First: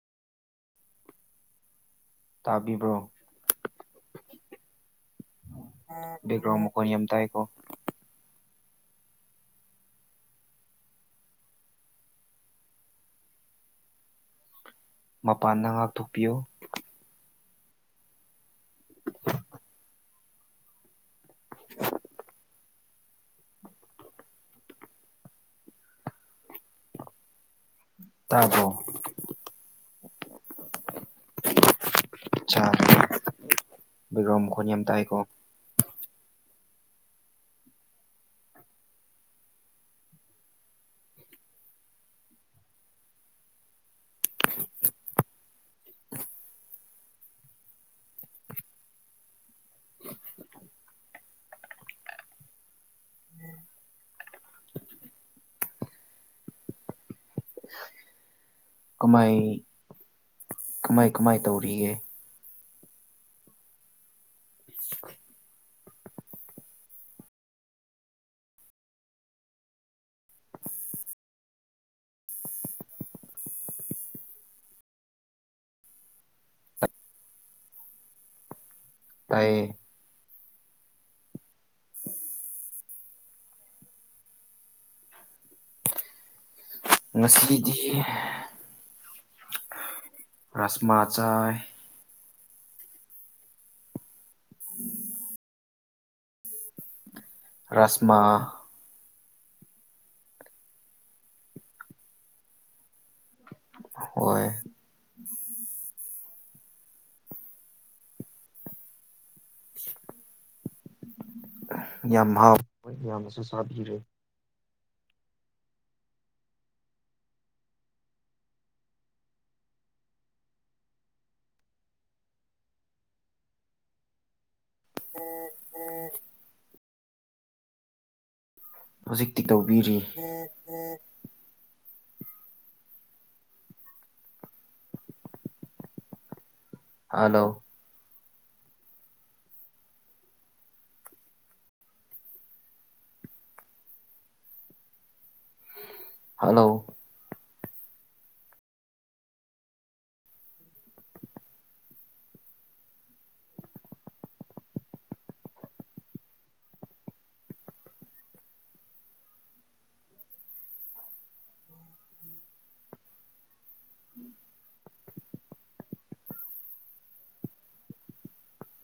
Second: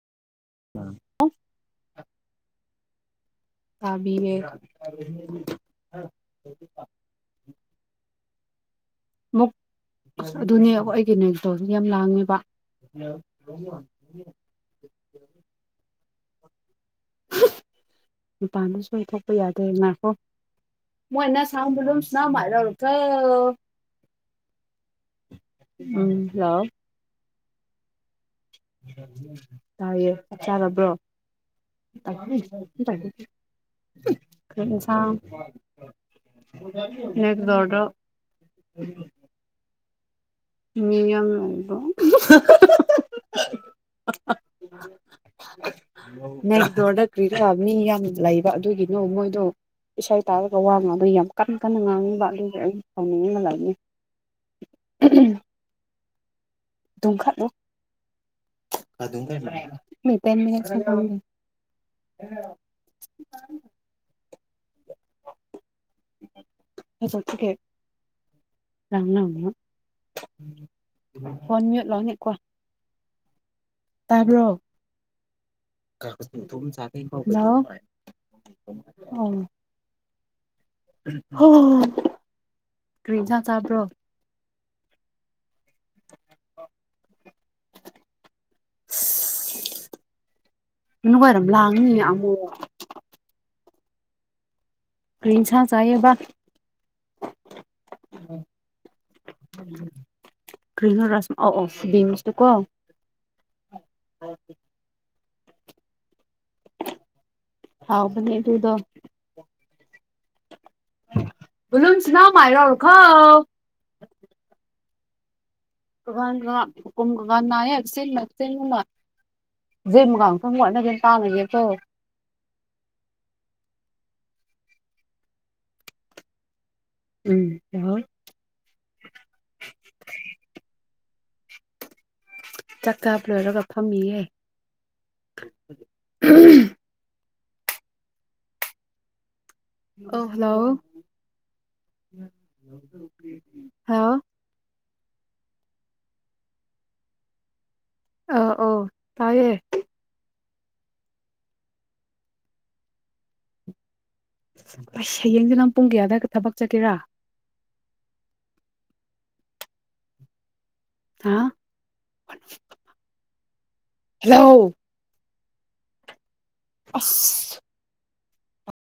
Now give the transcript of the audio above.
[unintelligible] ꯇꯥꯕꯤꯕ꯭ꯔꯣ ꯇꯥꯕꯤꯔ ꯕꯦꯛꯒ꯭ꯔꯥꯎꯟ ꯃꯈꯣꯟ ꯌꯥꯝ ꯇꯥꯏꯀꯣ ꯃꯨꯛ ꯑꯁ ꯑꯗꯨꯅꯦ ꯑꯩꯒꯤꯩꯅꯣꯒꯤꯇ ꯌꯥꯝ ꯂꯥꯡꯉꯦꯕ ꯃꯄꯥꯟꯗ ꯉꯥꯛꯊꯣꯛꯄꯤꯌꯨ ꯃꯄꯥꯟꯗ ꯁꯣꯏ ꯊꯣꯛꯣꯛꯄ ꯌꯥꯗꯦ ꯃꯥꯈꯣ ꯃꯣꯏ ꯏꯅꯥ ꯆꯥ ꯂꯂꯝ ꯁꯅ ꯃꯥꯏꯅ ꯑ ꯎꯝ ꯇꯥꯕ꯭ꯔꯣ ꯇꯥꯏꯌꯦꯦ ꯆꯞ ꯆꯥꯔꯕ꯭ꯔꯣ ꯁꯥ ꯕꯦꯛꯒ꯭ꯔꯥꯎꯟ ꯃꯈꯣꯟ ꯌꯥꯝ ꯀꯁ ꯇꯥꯏꯀꯣ ꯌꯦꯗꯧꯇꯣ ꯃꯤꯝꯕꯣ ꯃꯦꯒꯗꯣꯔꯗ ꯀ꯭ꯔꯤ ꯃꯤ ꯌꯥꯝ ꯂꯩꯕ ꯑꯗꯨꯒꯤꯅꯣ ꯃꯣꯏꯗꯣ ꯏꯁꯩ ꯇꯥꯔꯒ ꯋꯥ ꯉꯥꯡꯗ ꯌꯥꯝ ꯀꯟꯅ ꯀꯟꯅ ꯉꯥꯡꯅꯤꯡꯕ ꯑꯗꯨꯗꯤ ꯑꯩ ꯇꯥꯎꯅꯤꯡꯅꯤꯡꯅ ꯂꯩꯅꯤ ꯎꯝ ꯝꯈꯥꯗ ꯀꯃꯥꯏ ꯀꯃꯥꯏ ꯀꯃꯥꯏ ꯀ ꯇꯧꯔꯤꯒꯦ ꯍ ꯑ ꯆ ꯊꯀꯦ ꯔꯝꯅꯥ ꯐꯣꯟꯃꯤ ꯂꯅꯤꯀꯣ ꯇꯥꯕ꯭ꯔꯣ ꯀ ꯆ ꯇꯌꯦ ꯍ ꯀꯔꯤꯟꯁꯥ ꯆꯥꯕ꯭ꯔꯣ [unintelligible] ꯉꯁꯤꯗꯤ ꯔꯥꯁꯃꯥ ꯅꯨꯡꯉꯥꯏꯔꯝ ꯆꯥꯏ ꯂꯥꯡꯅꯤ ꯑꯃꯨꯛ ꯀ꯭ꯔꯤꯟꯁꯥ ꯆꯌꯦꯕ ꯔꯥꯁꯃ ꯀꯔꯤ ꯔꯥꯁ ꯑ ꯑꯣ ꯕꯤꯝꯁꯇꯨ ꯀꯣ ꯍꯣꯏ ꯍꯥꯎꯕꯅꯤ ꯇꯨꯗꯣ [unintelligible] ꯂꯨꯁ ꯅ ꯌꯥꯝ ꯍꯥꯎ ꯃꯥꯥꯏꯔꯣ ꯑꯣꯔ ꯍꯣꯏ ꯈ ꯌꯥꯝꯅꯁꯨ ꯆꯥꯕꯤꯔꯦ ꯅꯥꯁ ꯖꯒꯁꯨ ꯋꯥꯠꯅꯒꯅ ꯇꯥꯅꯒꯦ ꯇꯣ ꯑ ꯑ ꯎꯝ ꯌꯥꯣꯏ ꯍꯧꯖꯤꯛꯇꯤ ꯇꯧꯕꯤꯔꯤ ꯆꯥꯛꯀꯥꯞ ꯂꯣꯏꯔꯒ ꯐꯝꯃꯤꯌꯦꯦ ꯍꯥꯥꯂꯣ ꯑ ꯍꯜꯂꯣ ꯍꯦꯜꯂ ꯍꯜꯂꯣ ꯑ ꯑ ꯇꯥꯏꯌꯦ ꯑꯁ ꯍꯌꯦꯡꯁꯦ ꯅꯪ ꯄꯨꯡ ꯀꯌꯥꯗ ꯊꯕꯛ ꯆꯠꯀꯦꯔꯥ ꯍꯥ ꯍꯜꯂꯣ ꯑꯁ